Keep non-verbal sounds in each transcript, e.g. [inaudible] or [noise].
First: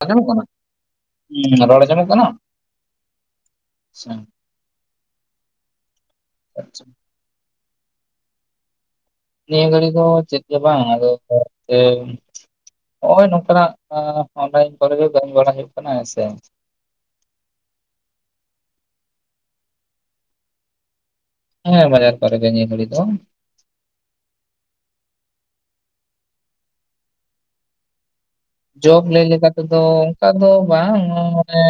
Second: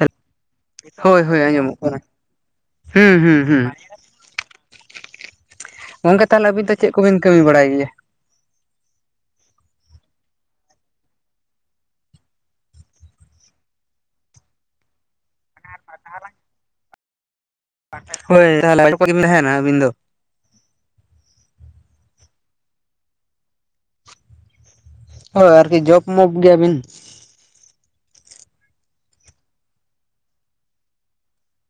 ᱟᱸᱡᱚᱢᱚᱜ ᱠᱟᱱᱟ ᱦᱳᱭ ᱦᱳᱭ ᱟᱸᱡᱚᱢᱚᱜ ᱠᱟᱱᱟ ᱦᱩᱸ ᱦᱩᱸ ᱦᱩᱸ ᱟᱪᱪᱷᱟ ᱜᱚᱝᱠᱮ ᱛᱟᱦᱞᱮ ᱟᱹᱵᱤᱱ ᱫᱚ ᱟᱪᱪᱷᱟ ᱪᱮᱫ ᱠᱚᱵᱤᱱ ᱠᱟᱹᱢᱤ ᱵᱟᱲᱟᱭ ᱜᱮᱭᱟ ᱱᱤᱭᱟᱹ ᱜᱷᱟᱹᱲᱤ ᱫᱚ ᱪᱮᱫ ᱜᱮᱵᱟᱝ ᱟᱫᱚ [unintelligible] ᱱᱚᱜᱼᱚᱭ ᱱᱚᱝᱠᱟᱱᱟᱜ ᱚᱱᱞᱟᱭᱤᱱ ᱠᱚᱨᱮ ᱜᱮ ᱠᱟᱹᱢᱤ ᱦᱳᱭᱳᱜ ᱠᱟᱱᱟ ᱦᱮᱸ ᱥᱮ ᱦᱳᱭ ᱛᱟᱦᱚᱞᱮ [unintelligible] ᱛᱟᱦᱮᱱᱟ ᱟᱹᱵᱤᱱ ᱫᱚ ᱦᱮᱸ ᱵᱟᱡᱟᱨ ᱠᱚᱨᱮ ᱜᱮ ᱱᱤᱭᱟᱹ ᱜᱷᱟᱹᱲᱤ ᱫᱚ ᱦᱳᱭ ᱟᱨᱠᱤ ᱡᱚᱵ ᱢᱚᱯ ᱜᱮᱭᱟᱵᱤᱱ ᱡᱚᱵ ᱞᱟᱹᱭ ᱞᱮᱠᱟ ᱛᱮᱫᱚ ᱚᱱᱠᱟ ᱫᱚ ᱵᱟᱝ ᱢᱟᱱᱮ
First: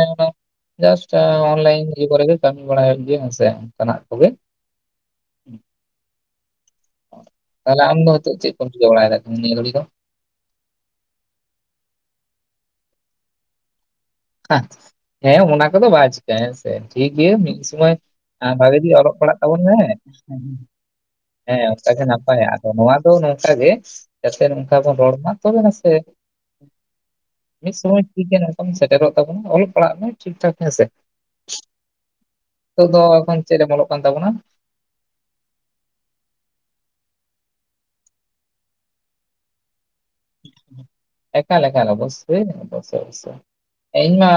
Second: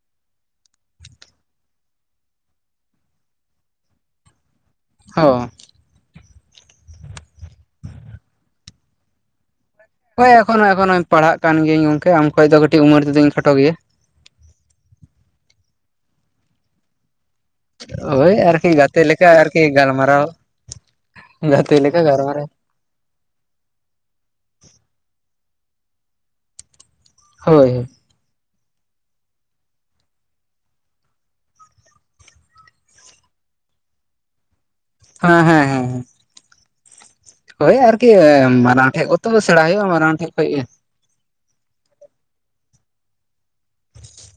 ᱡᱟᱥᱴ ᱚᱱᱞᱟᱭᱤᱱ ᱤᱭᱟᱹ ᱠᱚᱨᱮ ᱜᱮ ᱠᱟᱹᱢᱤ ᱵᱟᱲᱟᱭ ᱦᱳᱭᱳᱜ ᱜᱮᱭᱟ, ᱦᱮᱸ ᱥᱮ ᱚᱱᱠᱟᱱᱟᱜ ᱠᱚᱜᱮ ᱦᱚ ᱛᱟᱦᱞᱮ ᱟᱢ ᱫᱚ ᱦᱤᱛᱳᱜ ᱪᱮᱫ ᱠᱚᱢ ᱪᱤᱠᱟᱹ ᱵᱟᱲᱟᱭ ᱫᱟ ᱱᱤᱭᱟᱹ ᱜᱷᱟᱹᱲᱤ ᱫᱚ? ᱦᱳᱭ ᱮᱠᱷᱚᱱᱳ ᱮᱠᱷᱚᱱᱳ ᱯᱟᱲᱦᱟᱜ ᱠᱟᱱ ᱜᱤᱭᱟᱹᱧ ᱜᱚᱝᱠᱮ, ᱟᱢ ᱠᱷᱚᱡ ᱫᱚ ᱠᱟᱹᱴᱤᱡ ᱩᱢᱮᱨ ᱛᱮᱫᱚᱧ ᱠᱷᱟᱴᱚ ᱜᱮᱭᱟ ᱦᱮᱸ ᱚᱱᱟ ᱠᱚᱫᱚ ᱵᱟᱭ ᱪᱤᱠᱟᱹᱜᱟ ᱦᱮᱸᱥᱮ ᱴᱷᱤᱠ ᱜᱮᱭᱟ ᱢᱤᱫᱼ ᱥᱚᱢᱚᱭ ᱳᱭ ᱟᱨᱠᱤ ᱵᱷᱟᱜᱮ ᱴᱷᱤᱠ ᱜᱟᱛᱮ ᱚᱞᱚᱜ ᱞᱮᱠᱟ ᱯᱟᱲᱦᱟᱜ ᱛᱟᱵᱚᱱ ᱟᱨᱠᱤ ᱢᱮ ᱜᱟᱞᱢᱟᱨᱟᱣ ᱦᱮᱸ ᱜᱟᱛᱮ ᱞᱮᱠᱟ ᱚᱱᱠᱟᱜᱮ ᱜᱟᱞᱢᱟᱨᱟᱣ ᱱᱟᱯᱟᱭᱟ ᱱᱚᱣᱟ ᱫᱚ ᱱᱚᱝᱠᱟ ᱜᱮ ᱡᱟᱛᱮ ᱱᱚᱝᱠᱟ ᱵᱚᱱ ᱨᱚᱲ ᱢᱟ ᱛᱚᱵᱮ ᱱᱟᱥᱮ ᱦᱳᱭ ᱢᱤᱫ ᱥᱩᱢᱟᱹᱭ ᱴᱷᱤᱠ ᱜᱮ ᱱᱚᱝᱠᱟᱢ ᱥᱮᱴᱮᱨᱚᱜ [unintelligible] ᱚᱞᱚᱜ ᱯᱟᱲᱦᱟᱜ ᱢᱮ ᱴᱷᱤᱠ ᱴᱷᱟᱠ ᱦᱮᱸᱥᱮ ᱱᱤᱛᱚᱜ ᱫᱚ ᱮᱠᱷᱚᱱ ᱪᱮᱫ ᱨᱮᱢ ᱚᱞᱚᱜ ᱠᱟᱱ ᱛᱟᱵᱚᱱᱟ? ᱦᱮᱸ ᱦᱮᱸ ᱦᱮᱸ ᱦᱮᱸ ᱦᱳᱭ ᱟᱨᱠᱤ ᱢᱟᱨᱟᱝ ᱴᱷᱮᱡ ᱚᱛᱚ ᱥᱮᱬᱟ ᱦᱩᱭᱩᱜᱼᱟ ᱢᱟᱨᱟᱝ ᱴᱷᱮᱡ ᱠᱷᱚᱡ ᱜᱮ ᱮᱠᱟᱞ ᱮᱠᱟᱞ ᱚᱵᱚᱥᱥᱳᱭ ᱚᱵᱚᱥᱥᱳᱭ ᱚᱵᱚᱥᱥᱳᱭ ᱤᱧ ᱢᱟ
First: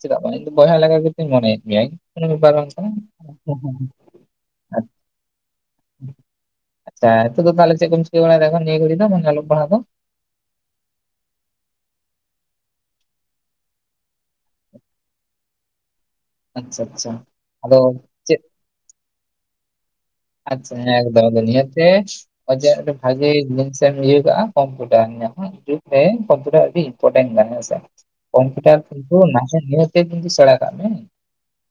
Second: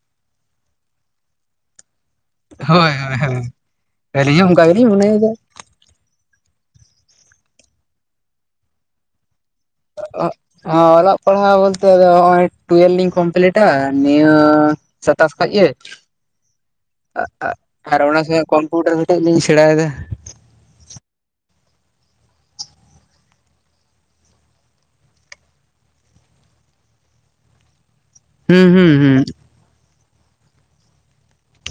ᱪᱮᱫᱟᱜ ᱵᱟᱝ ᱤᱧᱫᱚ ᱵᱚᱭᱦᱟ ᱞᱮᱠᱟ ᱜᱮᱛᱚᱧ ᱢᱚᱱᱮᱭᱮᱫ ᱢᱮᱭᱟ ᱤᱧ ᱠᱚᱱᱚ ᱵᱮᱯᱟᱨ ᱵᱟᱝ ᱠᱟᱱᱟ ᱟᱞᱤᱧ ᱦᱚᱸ ᱚᱱᱠᱟ ᱜᱮᱞᱤᱧ ᱢᱚᱱᱮ ᱮᱫᱟ ᱾ ᱟᱪᱪᱷᱟ ᱦᱤᱛᱳᱜ ᱫᱚ ᱛᱟᱦᱞᱮ ᱪᱮᱫ ᱠᱚᱢ ᱪᱤᱠᱟᱹ ᱵᱟᱲᱟᱭ ᱫᱟ ᱮᱠᱷᱚᱱ ᱱᱤᱭᱟᱹ ᱫᱚ ᱢᱟᱱᱮ ᱚᱞᱚᱜ ᱯᱟᱲᱦᱟᱣ ᱠᱚ ᱚᱞᱚᱜ ᱯᱟᱲᱦᱟᱣ ᱵᱚᱞᱛᱮ ᱱᱚᱜᱼᱚᱭ ᱴᱩᱭᱮᱞ ᱞᱤᱧ ᱠᱚᱢᱯᱞᱤᱴᱟ ᱱᱤᱭᱟᱹ ᱥᱟᱛᱟᱥ ᱠᱷᱚᱡ ᱜᱮ ᱟᱪᱪᱷᱟ ᱟᱪᱪᱷᱟ ᱟᱫᱚ ᱟᱨ ᱚᱱᱟ ᱪᱮᱫ [unintelligible] [unintelligible] ᱢᱤᱫᱴᱮᱡ ᱞᱤᱧ ᱥᱮᱬᱟᱭ ᱫᱟ ᱾ ᱟᱪᱪᱷᱟ ᱮᱠᱫᱚᱢ ᱱᱤᱭᱟᱹᱛᱮ ᱟᱹᱰᱤ ᱵᱷᱟᱜᱮ ᱡᱤᱱᱤᱥ ᱮᱢ ᱤᱭᱟᱹ ᱠᱟᱜᱼᱟ [unintelligible] ᱱᱟᱦᱟᱜ ᱡᱩᱜᱽ ᱨᱮ [unintelligible] ᱟᱹᱰᱤ [unintelligible] ᱦᱮᱸᱥᱮ ᱦᱩᱸ ᱠᱚᱢᱯᱤᱭᱩᱴᱟᱨ ᱦᱩᱸ ᱠᱤᱱᱛᱩ ᱱᱟᱥᱮ ᱱᱤᱦᱟᱹᱛ ᱜᱮ ᱠᱤᱱᱛᱩ ᱥᱮᱬᱟ ᱠᱟᱜ ᱢᱮ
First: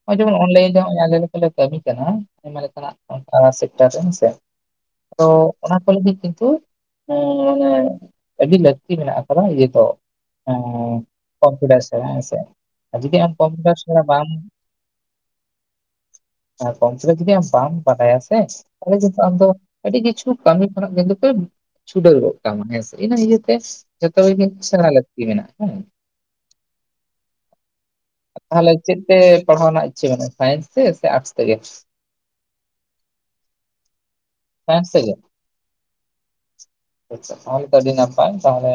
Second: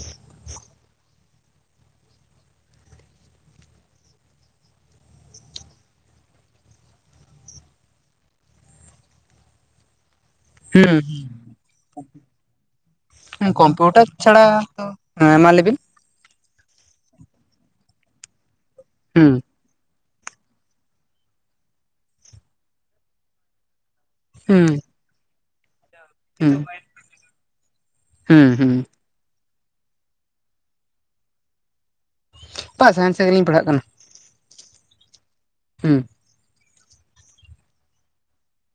ᱱᱚᱜᱼᱚᱭ ᱡᱮᱢᱚᱱ ᱚᱱ ᱞᱟᱭᱤᱱ ᱨᱮ ᱱᱚᱜᱼᱚᱭ ᱟᱞᱮ ᱜᱮᱛᱚ ᱞᱮ ᱠᱟᱹᱢᱤ ᱠᱟᱱᱟ ᱟᱭᱢᱟ ᱞᱮᱠᱟᱱᱟᱜ ᱚᱱᱠᱟ ᱥᱮᱠᱴᱟᱨ ᱨᱮ ᱦᱮᱸᱥᱮ ᱛᱚ ᱚᱱᱟ ᱠᱚ ᱞᱟᱹᱜᱤᱫ ᱠᱤᱱᱛᱩ ᱢᱟᱱᱮ ᱟᱹᱰᱤ ᱞᱟᱹᱠᱛᱤ ᱢᱮᱱᱟᱜ ᱟᱠᱟᱫᱟ ᱡᱮ ᱦᱚᱛᱚ ᱦᱩᱸ ᱠᱚᱢᱯᱤᱭᱩᱴᱟᱨ ᱥᱮᱬᱟ ᱦᱮᱸ ᱥᱮ ᱟᱨ ᱡᱩᱫᱤ ᱟᱢ ᱦᱩᱸ ᱠᱚᱢᱯᱤᱭᱩᱴᱟᱨ ᱥᱮᱬᱟ ᱵᱟᱢ ᱪᱷᱟᱲᱟ ᱛᱚ ᱦᱮᱸ ᱢᱟ ᱞᱟᱹᱭ ᱵᱤᱱ ᱠᱚᱢᱯᱤᱭᱩᱴᱟᱨ ᱡᱩᱫᱤ ᱟᱢ ᱵᱟᱢ ᱵᱟᱲᱟᱭᱟ ᱥᱮ ᱛᱟᱦᱞᱮ ᱡᱮ ᱦᱩᱸ ᱟᱢ ᱫᱚ ᱟᱹᱰᱤ ᱠᱤᱪᱷᱩ ᱠᱟᱹᱢᱤ ᱠᱷᱚᱱᱟᱜ ᱠᱤᱱᱛᱩ ᱯᱮ ᱪᱷᱩᱰᱟᱹᱨᱚᱜ ᱠᱟᱱᱟ ᱦᱮᱸᱥᱮ ᱤᱱᱟᱹ ᱤᱭᱟᱹᱛᱮ ᱡᱚᱛᱚ ᱜᱮ ᱦᱩᱸ ᱥᱮᱬᱟ ᱞᱟᱹᱠᱛᱤ ᱢᱮᱱᱟᱜᱼᱟ ᱦᱮᱸ ᱦᱩᱸ ᱦᱩᱸ ᱦᱩᱸ ᱛᱟᱦᱚᱞᱮ ᱪᱮᱫ ᱛᱮ ᱯᱟᱲᱦᱟᱣ ᱨᱮᱱᱟᱜ ᱤᱪᱷᱟᱹ ᱢᱮᱱᱟᱜᱼᱟ ᱥᱟᱭᱮᱱᱥ ᱛᱮ ᱥᱮ ᱟᱨᱴᱥ ᱛᱮᱜᱮ ᱵᱟᱝ ᱥᱟᱭᱮᱱᱥ ᱛᱮ ᱜᱮᱞᱤᱧ ᱯᱟᱲᱦᱟᱜ ᱠᱟᱱᱟ ᱥᱟᱭᱮᱱᱥ ᱛᱮ ᱜᱮ ᱦᱩᱸ ᱟᱪᱷᱟ ᱛᱟᱦᱚᱞᱮ ᱛᱚ ᱟᱹᱰᱤ ᱱᱟᱯᱟᱭ ᱛᱟᱦᱚᱞᱮ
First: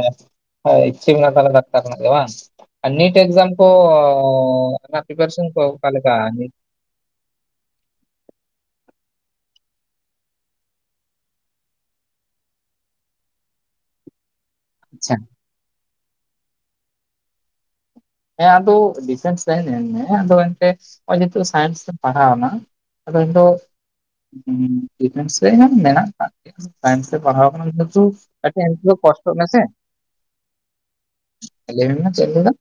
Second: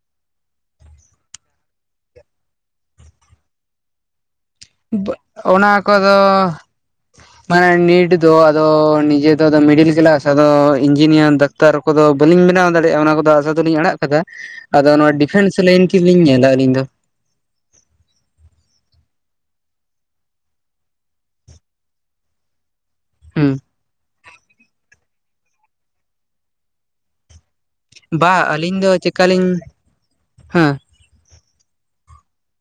ᱤᱪᱪᱷᱟᱹ ᱢᱮᱱᱟᱜ ᱟ ᱛᱟᱢᱟ ᱫᱟᱠᱛᱟᱨ ᱨᱮᱱᱟᱜ ᱜᱮ ᱵᱟᱝ ᱱᱮᱴ ᱤᱠᱡᱟᱢ ᱠᱚ ᱚᱱᱟ ᱯᱤᱯᱟᱨᱮᱥᱚᱱ ᱠᱚ ᱚᱱᱟ ᱚᱠᱟ ᱞᱮᱠᱟ ᱠᱚᱫᱚ ᱢᱟᱱᱮ ᱱᱮᱴ ᱫᱚ ᱟᱫᱚ ᱱᱤᱡᱮ ᱫᱚ ᱟᱫᱚ ᱢᱤᱰᱤᱞ ᱠᱮᱞᱟᱥ ᱟᱫᱚ ᱤᱱᱡᱤᱱᱤᱭᱟᱨ ᱫᱟ... ᱫᱟᱠᱛᱟᱨ ᱠᱚᱫᱚ ᱵᱟᱹᱞᱤᱧ ᱵᱮᱱᱟᱣ ᱫᱟᱲᱮᱭᱟᱜᱼᱟ ᱚᱱᱟ ᱠᱚᱫᱚ ᱟᱥᱟ ᱫᱚᱞᱤᱧ ᱟᱲᱟᱜ ᱠᱟᱫᱟ ᱟᱫᱚ ᱱᱚᱣᱟ ᱟᱪᱪᱷᱟ ᱰᱤᱯᱷᱮᱱᱥ ᱞᱟᱹᱭᱤᱱ ᱛᱮᱞᱤᱧ ᱧᱮᱞᱟ ᱟᱹᱞᱤᱧ ᱫᱚ ᱦᱮᱸ ᱟᱫᱚ ᱰᱤᱯᱷᱮᱱᱥ ᱞᱟᱭᱤᱱ ᱧᱮᱞ ᱢᱮ ᱟᱫᱚ ᱮᱱ ᱛᱮ ᱱᱚᱜᱼᱚᱭ ᱡᱮᱦᱮᱛᱩ ᱥᱟᱭᱮᱱᱥ ᱛᱮᱢ ᱯᱟᱲᱦᱟᱣ ᱮᱱᱟ ᱟᱫᱚ ᱦᱳᱭᱛᱚ ᱦᱩᱸ ᱰᱤᱯᱷᱮᱱᱥ ᱨᱮ ᱦᱚ ᱢᱮᱱᱟᱜ ᱠᱟᱫ ᱥᱟᱭᱮᱱᱥ ᱛᱮ ᱯᱟᱲᱦᱟᱣ ᱠᱟᱱᱟ ᱵᱟ ᱟᱹᱞᱤᱧ ᱡᱮᱦᱮᱛᱩ ᱫᱚ ᱠᱚᱥᱴᱚ ᱢᱮ ᱪᱮᱠᱟᱞᱤᱧ ᱥᱮ ᱦᱮᱸ ᱞᱟᱹᱭ ᱢᱮ ᱪᱮᱫ ᱮᱢ ᱞᱟᱹᱭ ᱫᱟ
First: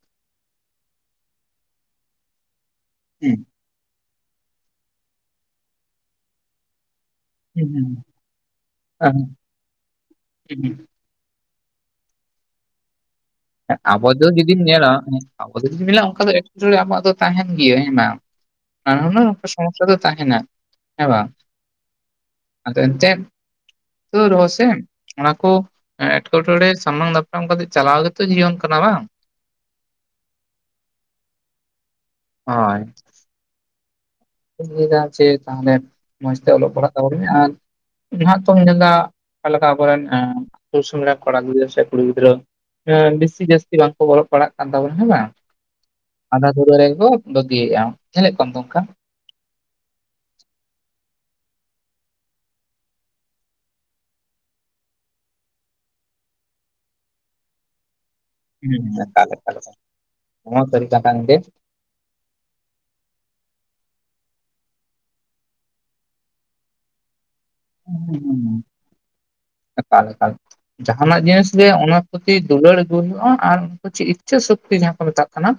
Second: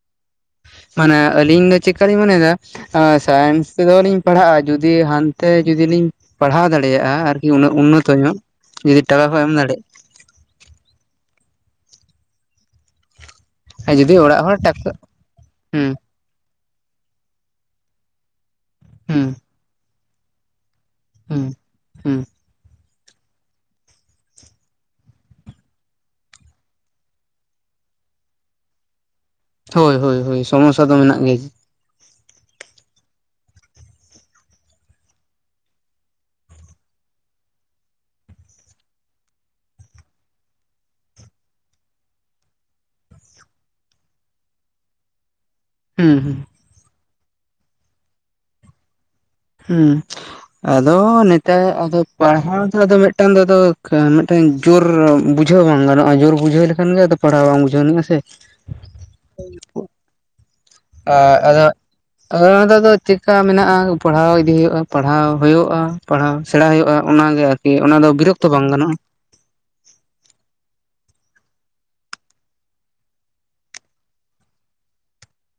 ᱢᱟᱱᱮ ᱟᱞᱤᱧ ᱫᱚ ᱪᱮᱠᱟ. ᱞᱤᱧ ᱢᱚᱱ ᱮᱫᱟ ᱟ.. ᱦᱩᱸ ᱥᱟᱭᱮᱱᱥ ᱛᱮᱫᱚ ᱞᱤᱧ ᱯᱟᱲᱦᱟᱜᱼᱟ ᱡᱩᱫᱤ ᱦᱟᱱᱛᱮ ᱡᱩᱫᱤ ᱞᱤᱧ ᱯᱟᱲᱦᱟᱣ ᱫᱟᱲᱮᱭᱟᱜᱼᱟ ᱟᱨ ᱦᱩᱸ ᱩᱱᱟᱹᱜ ᱦᱩᱸ ᱩᱱᱟ. ᱜ ᱛᱟᱭᱚᱜ ᱡᱩᱫᱤ ᱦᱮᱸ ᱴᱟᱠᱟ ᱠᱚ ᱮᱢ ᱫᱟᱲᱮᱭᱟᱜ [unintelligible] ᱟᱨ ᱟᱵᱚ ᱡᱩᱫᱤ ᱫᱚ ᱚᱲᱟᱜ ᱦᱚᱲ ᱡᱩᱫᱤᱢ ᱧᱮᱞᱟ ᱴᱟᱠᱟ ᱟᱵᱚ ᱫᱚ ᱡᱩᱫᱤᱢ ᱦᱩᱸ ᱧᱮᱞᱟ ᱚᱱᱠᱟ ᱫᱚ ᱮᱠᱪᱩᱞᱤ ᱟᱢᱟᱜ ᱫᱚ ᱛᱟᱦᱮᱱ ᱜᱤᱭᱟ ᱦᱮᱸ ᱵᱟᱝ ᱱᱟᱱᱟ ᱦᱩᱱᱟᱨ ᱦᱩᱸ ᱥᱚᱢᱚᱥᱭᱟ. ᱫᱚ ᱛᱟᱦᱮᱱᱟ ᱦᱮ ᱵᱟᱝ ᱦᱩᱸ ᱦᱩᱸ ᱟᱫᱚ ᱮᱱ ᱛᱮ ᱛᱚ ᱨᱮᱦᱚᱸ ᱥᱮ ᱚᱱᱟ ᱠᱚ ᱮᱴᱠᱮᱴᱚᱬᱮ ᱥᱟᱢᱟᱝ ᱫᱟᱯᱨᱟᱢ ᱠᱟᱛᱮ ᱪᱟᱞᱟᱣ ᱞᱮ ᱜᱮ.... ᱡᱤᱭᱚᱱ ᱠᱟᱱᱟ ᱵᱟᱝ ᱦᱳᱭ ᱦᱳᱭ ᱦᱳᱭ ᱥᱚᱢᱚᱥᱭᱟ. ᱫᱚ ᱢᱮᱱᱟᱜ ᱜᱮᱭᱟ ᱦᱳᱭ ᱤᱧᱤᱧ ᱞᱟᱹᱭ ᱫᱟ ᱡᱮ ᱛᱟᱦᱚᱞᱮ ᱢᱚᱸᱡᱽ ᱛᱮ ᱚᱞᱚᱜ ᱯᱟᱲᱦᱟᱜ ᱛᱟᱵᱚᱱ ᱢᱮ ᱟᱨ ᱱᱟᱦᱟᱜ ᱛᱚᱢ ᱧᱮᱞ ᱫᱟ ᱚᱠᱟ ᱞᱮᱠᱟ ᱟᱵᱚᱨᱮᱱ [unintelligible] ᱠᱚᱲᱟ ᱜᱤᱫᱽᱨᱟᱹ ᱥᱮ ᱠᱩᱲᱤ ᱜᱤᱫᱽᱨᱟᱹ ᱟᱸ.. ᱵᱤᱥᱤ ᱡᱟᱹᱥᱛᱤ ᱵᱟᱝ ᱠᱚ ᱚᱞᱚᱜ ᱯᱟᱲᱟᱜ ᱠᱟᱱ ᱛᱟᱵᱚᱱᱟ ᱦᱮᱸ ᱵᱟᱝ ᱦᱩᱸ ᱦᱩᱸ ᱟ. ᱫᱷᱩᱨᱟᱹ ᱨᱮᱠᱚ ᱵᱟᱹᱜᱤ ᱭᱮᱫᱼᱟ ᱧᱮᱞᱮᱫ ᱠᱚᱣᱟᱢ ᱛᱚ ᱚᱱᱠᱟ ᱦᱩᱸ ᱟᱫᱚ ᱱᱮᱛᱟᱨ ᱟᱫᱚ ᱯᱟᱲᱦᱟᱣ ᱫᱚ ᱟᱫᱚ ᱢᱤᱫ ᱴᱟᱝ ᱫᱚ ᱟᱫᱚ ᱢᱤᱫ ᱴᱟᱝ ᱡᱳᱨ ᱵᱩᱡᱷᱟᱹᱣ ᱵᱟᱝ ᱜᱟᱱᱚᱜᱼᱟ ᱡᱳᱨ ᱵᱩᱡᱷᱟᱹᱣ ᱞᱮᱠᱷᱟᱱ ᱜᱮ ᱟᱫᱚ ᱯᱟᱲᱦᱟᱣ ᱵᱟᱝ ᱵᱩᱡᱷᱟᱹᱣ ᱟᱱᱤᱜᱼᱟ ᱥᱮ [unintelligible] ᱱᱚᱣᱟ ᱥᱟᱹᱨᱤ ᱠᱟᱛᱷᱟ ᱟ.. ᱜᱚᱝᱠᱮ ᱟᱫᱳ ᱟ. ᱫᱟ. ᱫᱚ ᱪᱮᱠᱟ. ᱢᱮᱱᱟᱜᱼᱟ ᱯᱟᱲᱦᱟᱣ ᱤᱫᱤ ᱦᱩᱭᱩᱜᱼᱟ ᱯᱟᱲᱦᱟᱣ ᱦᱚᱭᱚᱜᱼᱟ ᱯᱟᱲᱦᱟᱣ ᱥᱮᱬᱟ ᱦᱚᱭᱚᱜᱼᱟ ᱚᱱᱟ ᱜᱮ ᱟᱨᱠᱤ ᱚᱱᱟ ᱫᱚ ᱵᱤᱨᱚᱠ ᱛᱚ ᱵᱟᱝ ᱜᱟᱱᱚᱜᱼᱟ ᱮᱠᱟᱞ ᱮᱠᱟᱞ ᱡᱟᱦᱟ ᱱᱟᱜ ᱡᱤᱱᱤᱥ ᱜᱮ ᱚᱱᱟ ᱯᱚᱨᱛᱤ ᱫᱩᱞᱟᱹᱲ ᱟᱹᱦᱩᱭᱩᱜ-ᱟ ᱟᱨ ᱤᱪᱷᱟᱹ ᱥᱚᱠᱛᱤ ᱡᱟᱦᱟᱸ ᱠᱚ ᱢᱮᱛᱟᱜ ᱠᱟᱱᱟ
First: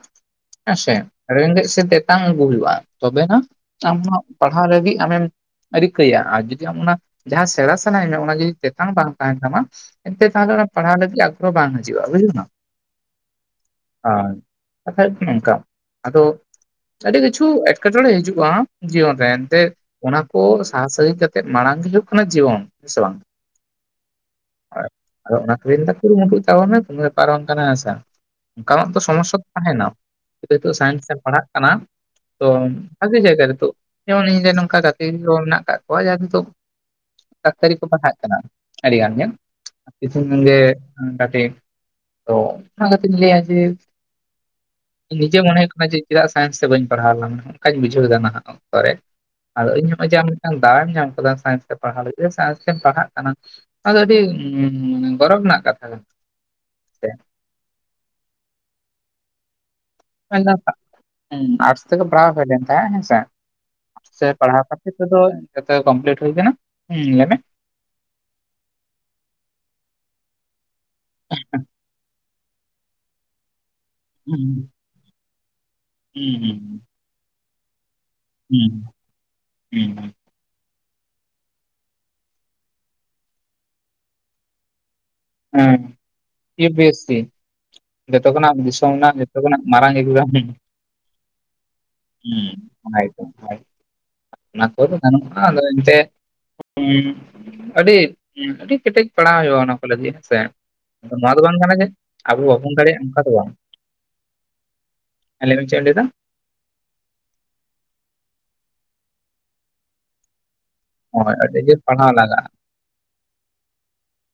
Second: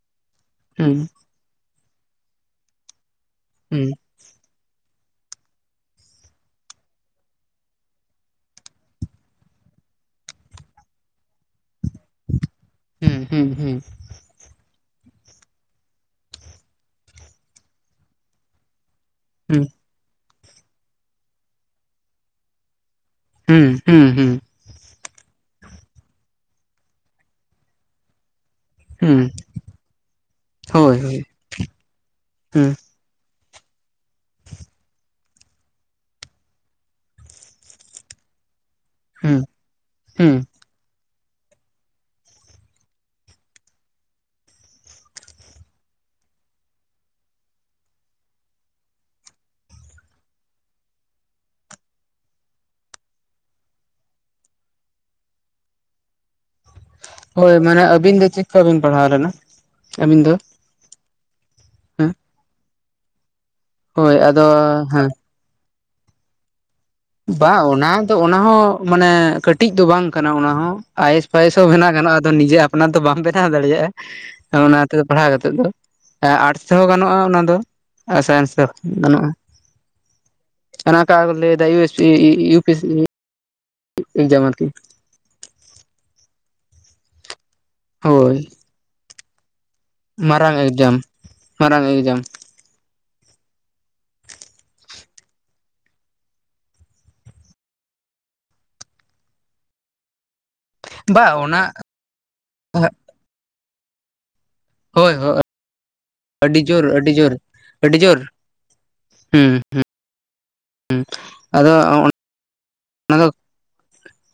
ᱦᱮᱸᱥᱮ ᱦᱩᱸ ᱨᱮᱜᱮᱡ ᱥᱮ ᱛᱮᱛᱟᱝ ᱟ. ᱜᱩ ᱦᱩᱭᱩᱜ-ᱟ ᱛᱚᱵᱮ ᱦᱟᱜ ᱦᱩᱸ ᱟᱢ ᱦᱚᱢ..... ᱯᱟᱲᱦᱟᱣ ᱞᱟᱹᱜᱤᱫ ᱟᱢᱮᱢ ᱨᱤᱠᱟᱹᱭᱟ ᱟᱨᱤ ᱠᱤ ᱟᱢ ᱚᱱᱟ ᱡᱟᱦᱟᱸ ᱥᱮᱬᱟ ᱥᱟᱱᱟᱭᱮᱫ ᱢᱮᱭᱟ ᱚᱱᱟ ᱡᱩᱫᱤ ᱛᱮᱛᱟᱝ ᱵᱟᱝ ᱛᱟᱦᱮᱱ ᱛᱟᱢᱟ ᱮᱱᱛᱮ ᱛᱟᱦᱚᱞᱮ ᱚᱱᱟ ᱯᱟᱲᱦᱟᱣ ᱞᱟᱹᱜᱤᱫ ᱟ ᱛᱚ ᱵᱟᱝ ᱦᱮᱱᱤᱡ ᱵᱩᱡᱷᱟᱜ ᱠᱟᱱᱟ ᱦᱩᱸ ᱦᱩᱸ ᱟᱨ ᱠᱟᱛᱷᱟ ᱦᱩᱭᱩᱜ ᱠᱟᱱᱟ ᱱᱚᱝᱠᱟ ᱟᱫᱚ ᱟᱹᱰᱤ ᱠᱤᱪᱷᱩ ᱮᱴᱠᱮᱴᱚᱬᱮ ᱦᱤᱡᱩᱜ-ᱟ ᱡᱤᱭᱚᱱ ᱨᱮ ᱮᱱᱛᱮ ᱦᱩᱸ ᱚᱱᱟ ᱠᱚ ᱥᱟᱦᱟ ᱥᱟᱹᱜᱤᱧ ᱠᱟᱛᱮᱜ ᱢᱟᱲᱟᱝ ᱜᱮ ᱦᱩᱭᱩᱜ ᱠᱟᱱᱟ ᱡᱤᱭᱚᱱ ᱦᱮ ᱥᱮ ᱵᱟᱝ ᱦᱩᱸ ᱦᱩᱸ ᱦᱩᱸ ᱦᱳᱭ ᱟᱫᱚ ᱚᱱᱟ ᱛᱤᱜᱤᱧ ᱢᱮᱫᱟ ᱡᱮ ᱠᱩᱨᱩᱢᱩᱴᱩᱭ ᱛᱟᱵᱚᱱ ᱢᱮ ᱥᱚᱢᱚᱭ ᱯᱟᱨᱚᱢᱚᱜ ᱠᱟᱱᱟ ᱦᱮᱥᱮ ᱚᱱᱠᱟᱱᱟᱜ ᱛᱚ ᱦᱩᱸ ᱥᱚᱢᱚᱥᱭᱟ ᱛᱟᱦᱮᱱᱟ ᱱᱤᱛᱳᱜ ᱦᱳᱭ ᱥᱟᱭᱮᱱᱥ ᱛᱮᱢ ᱦᱳᱭ ᱯᱟᱲᱦᱟᱜ ᱠᱟᱱᱟ ᱛᱚ ᱦᱩᱸ ᱵᱷᱟᱜᱮ ᱡᱟᱭᱜᱟ ᱨᱮ ᱛᱚ ᱡᱮᱢᱚᱱ ᱤᱧ ᱨᱮᱱ ᱱᱚᱝᱠᱟ ᱜᱟᱛᱮ ᱜᱤᱫᱽᱨᱟᱹ ᱦᱚᱸ ᱢᱮᱱᱟᱜ ᱟᱠᱟᱜ.... ᱱᱚᱜ-ᱚᱭ ᱡᱟᱦᱟᱸ ᱱᱤᱛᱚᱜ ᱰᱟᱠᱛᱟᱨᱤ ᱠᱚ ᱯᱟᱲᱦᱟᱜ ᱠᱟᱱᱟ ᱟᱹᱰᱤ ᱜᱟᱱ ᱜᱮ ᱦᱩᱸ ᱠᱤᱪᱷᱩ ᱢᱮᱱ ᱦᱩᱸ ᱜᱮ [unintelligible] ᱛᱚ ᱚᱱᱟ ᱠᱟᱹᱴᱤᱡ ᱞᱟᱹᱭᱟ ᱡᱮ ᱱᱤᱡᱮ ᱢᱚᱱᱮ ᱦᱩᱭᱩᱜ ᱠᱟᱱᱟ ᱡᱮ ᱪᱮᱫᱟᱜ ᱥᱟᱭᱮᱱᱥ ᱛᱮ ᱵᱟᱹᱧ ᱯᱟᱲᱦᱟᱣ ᱞᱮᱱᱟ ᱚᱱᱠᱟᱧ ᱵᱩᱡᱷᱟᱹᱣ ᱮᱫᱟ ᱱᱟᱦᱟᱜ ᱚᱠᱛᱚ ᱨᱮ ᱟᱫᱚ ᱤᱱ ᱡᱚᱠᱷᱟᱱ ᱡᱟᱦᱟᱞᱮᱠᱟᱱ ᱫᱟᱣ ᱢᱮ ᱧᱟᱢ ᱟᱠᱟᱫᱟ ᱥᱟᱭᱮᱱᱥ ᱛᱮ ᱯᱟᱲᱦᱟᱣ ᱞᱟᱹᱜᱤᱫ ᱥᱟᱭᱮᱱᱥ ᱛᱮᱢ ᱯᱟᱲᱦᱟᱜ ᱠᱟᱱᱟ ᱟᱫᱚ ᱟᱹᱰᱤ ᱜᱚᱨᱚᱵ ᱨᱮᱱᱟᱜ ᱠᱟᱛᱷᱟ ᱠᱟᱱᱟ ᱥᱮ ᱦᱚᱭ ᱢᱟᱱᱮ ᱟᱵᱤᱱ ᱫᱚ ᱪᱮᱫ ᱠᱷᱚᱱ ᱵᱤᱱ ᱯᱟᱲᱦᱟᱣ ᱞᱮᱱᱟ? ᱟᱹᱵᱤᱱ ᱫᱚ [unintelligible] ᱟᱨᱴᱥ ᱛᱮ ᱜᱤ ᱦᱮᱸ ᱯᱟᱲᱦᱟᱣ ᱦᱚᱭ ᱞᱮᱱ ᱛᱟᱦᱮ ᱦᱮᱸᱥᱮ ᱦᱳᱭ ᱟᱨᱴᱥ ᱨᱮ ᱟᱫᱚ ᱯᱟᱲᱦᱟᱣ ᱠᱷᱟᱹᱛᱤᱨ ᱦᱮᱸ ᱛᱮᱫᱚ ᱱᱮᱛᱟᱨ ᱠᱚᱢᱯᱞᱤᱴ ᱦᱩᱭ ᱟᱠᱟᱱᱟ ᱵᱟᱝ ᱚᱱᱟ ᱫᱚ ᱚᱱᱟ ᱦᱚᱸ ᱢᱟᱱᱮ ᱠᱟᱹᱴᱤᱡ ᱫᱚ ᱵᱟᱝ ᱠᱟᱱᱟ ᱚᱱᱟ ᱦᱚᱸ ᱟᱭᱮᱥ ᱯᱟᱭᱮᱥ ᱦᱚᱸ ᱵᱮᱱᱟᱣ ᱜᱟᱱᱚᱜ-ᱟ ᱟᱫᱚ ᱱᱤᱡᱮ ᱟᱯᱱᱟᱨ ᱫᱚ ᱵᱟᱢ ᱵᱮᱱᱟᱣ ᱦᱩᱸ ᱫᱟᱲᱮᱭᱟᱜ-ᱟ ᱚᱱᱟᱛᱮ ᱯᱟᱲᱦᱟᱣ ᱠᱟᱛᱮ ᱫᱚ, ᱦᱩᱸ ᱦᱩᱸ ᱟᱨᱴᱥ ᱛᱮᱦᱚᱸ ᱜᱟᱱᱚᱜ-ᱟ ᱚᱱᱟ ᱫᱚ ᱥᱟᱭᱮᱱᱥ ᱦᱩᱸ ᱛᱮᱦᱚᱸ ᱜᱟᱱᱚᱜ-ᱟ, ᱦᱮᱸ ᱚᱱᱟ ᱟᱠᱟ ᱠᱚ ᱞᱟᱹᱭ ᱫᱟ U S P U P S, [inaudible] ᱦᱮᱸ ᱤᱭᱩ ᱯᱤ ᱮᱥ ᱥᱤ ᱡᱚᱛᱚ ᱦᱳᱭ ᱠᱷᱚᱱᱟᱜ ᱫᱤᱥᱚᱢ ᱨᱮᱱᱟᱜ ᱡᱚᱛᱚ ᱠᱷᱚᱱᱟᱜ ᱢᱟᱨᱟᱝ [inaudible] ᱦᱩ ᱢᱟᱨᱟᱝ ᱮᱠᱡᱟᱢ ᱢᱟᱨᱟᱝ ᱮᱠᱡᱟᱢ ᱚᱱᱟ ᱜᱮᱛᱚ ᱚᱱᱟ ᱠᱚᱫᱚ ᱜᱟᱱᱚᱜ-ᱟ ᱟᱫᱚ ᱮᱱᱛᱮ- ᱟᱹᱰᱤ ᱟᱹᱰᱤ ᱠᱮᱴᱮᱡ ᱯᱟᱲᱦᱟᱣ ᱦᱩᱭᱩᱜ-ᱟ ᱚᱱᱟ ᱠᱚ ᱞᱟᱹᱜᱤᱫ ᱦᱮᱸᱥᱮ, ᱟᱫᱚ ᱵᱟ ᱱᱚᱣᱟ ᱫᱚ ᱵᱟᱝ ᱚᱱᱟ ᱠᱟᱱᱟ ᱡᱮ ᱟᱵᱚ ᱵᱟᱵᱚᱱ ᱫᱟᱲᱮᱭᱟᱜ-ᱟ ᱚᱱᱠᱟ ᱫᱚ ᱵᱟᱝ, ᱦᱳᱭ ᱦᱳᱭ ᱞᱟᱹᱭ ᱢᱮᱢ ᱪᱮᱫ ᱮᱢ ᱞᱟᱹᱭ ᱮᱫᱟ ᱟᱹᱰᱤ ᱡᱳᱨ ᱟᱹᱰᱤ ᱡᱳᱨ ᱟᱹᱰᱤ ᱡᱳᱨ ᱦᱩᱸ ᱦᱩᱸ ᱦᱳᱭ ᱟᱹᱰᱤ ᱡᱳᱨ ᱯᱟᱲᱦᱟᱣ ᱞᱟᱜᱟᱜ-ᱟ, ᱚᱱᱟ ᱫᱚ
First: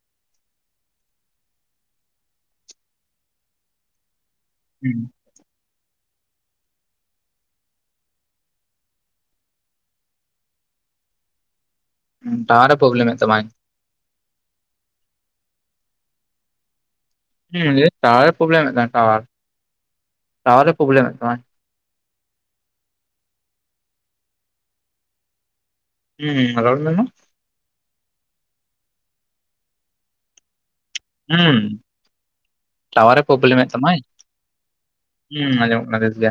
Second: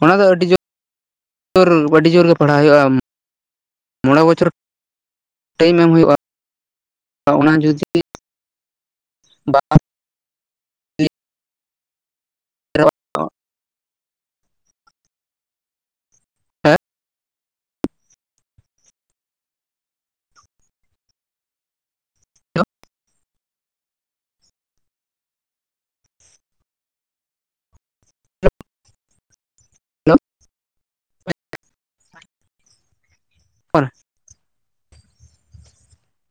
ᱚᱱᱟ ᱫᱚ ᱟᱹᱰᱤ ᱡᱳᱨ ᱟᱹᱰᱤ ᱡᱳᱨ ᱜᱮ ᱯᱟᱲᱦᱟᱣ ᱦᱩᱭᱩᱜ-ᱟ ᱢᱚᱬᱮ ᱵᱚᱪᱷᱚᱨ ᱦᱩᱸ ᱴᱟᱭᱤᱢ ᱮᱢ ᱦᱩᱭᱩᱜ-ᱟ ᱚᱱᱟ ᱡᱩᱫᱤ ᱵᱟᱝ ᱴᱟᱣᱟᱨ ᱮ ᱯᱨᱚᱵᱞᱮᱢ ᱮᱫ ᱛᱟᱢᱟᱭ ᱦᱩᱸ ᱜᱮ ᱴᱟᱣᱟᱨ ᱮ ᱯᱨᱚᱵᱞᱮᱢᱮᱫ ᱛᱟᱢᱟ ᱴᱟᱣᱟᱨ ᱴᱟᱣᱟᱨ ᱮ ᱯᱨᱚᱵᱞᱮᱢ ᱮᱫ ᱛᱟᱢᱟᱭ ᱦᱩᱸ ᱨᱚᱲ ᱢᱮ ᱢᱟ ᱦᱩᱸ ᱴᱟᱣᱟᱨᱮ ᱯᱨᱚᱵᱞᱮᱢ ᱮᱫ ᱛᱟᱢᱟᱭ ᱦᱩᱸ ᱟᱸᱡᱚᱢᱚᱜ ᱠᱟᱱᱟ ᱵᱮᱥ ᱜᱮ,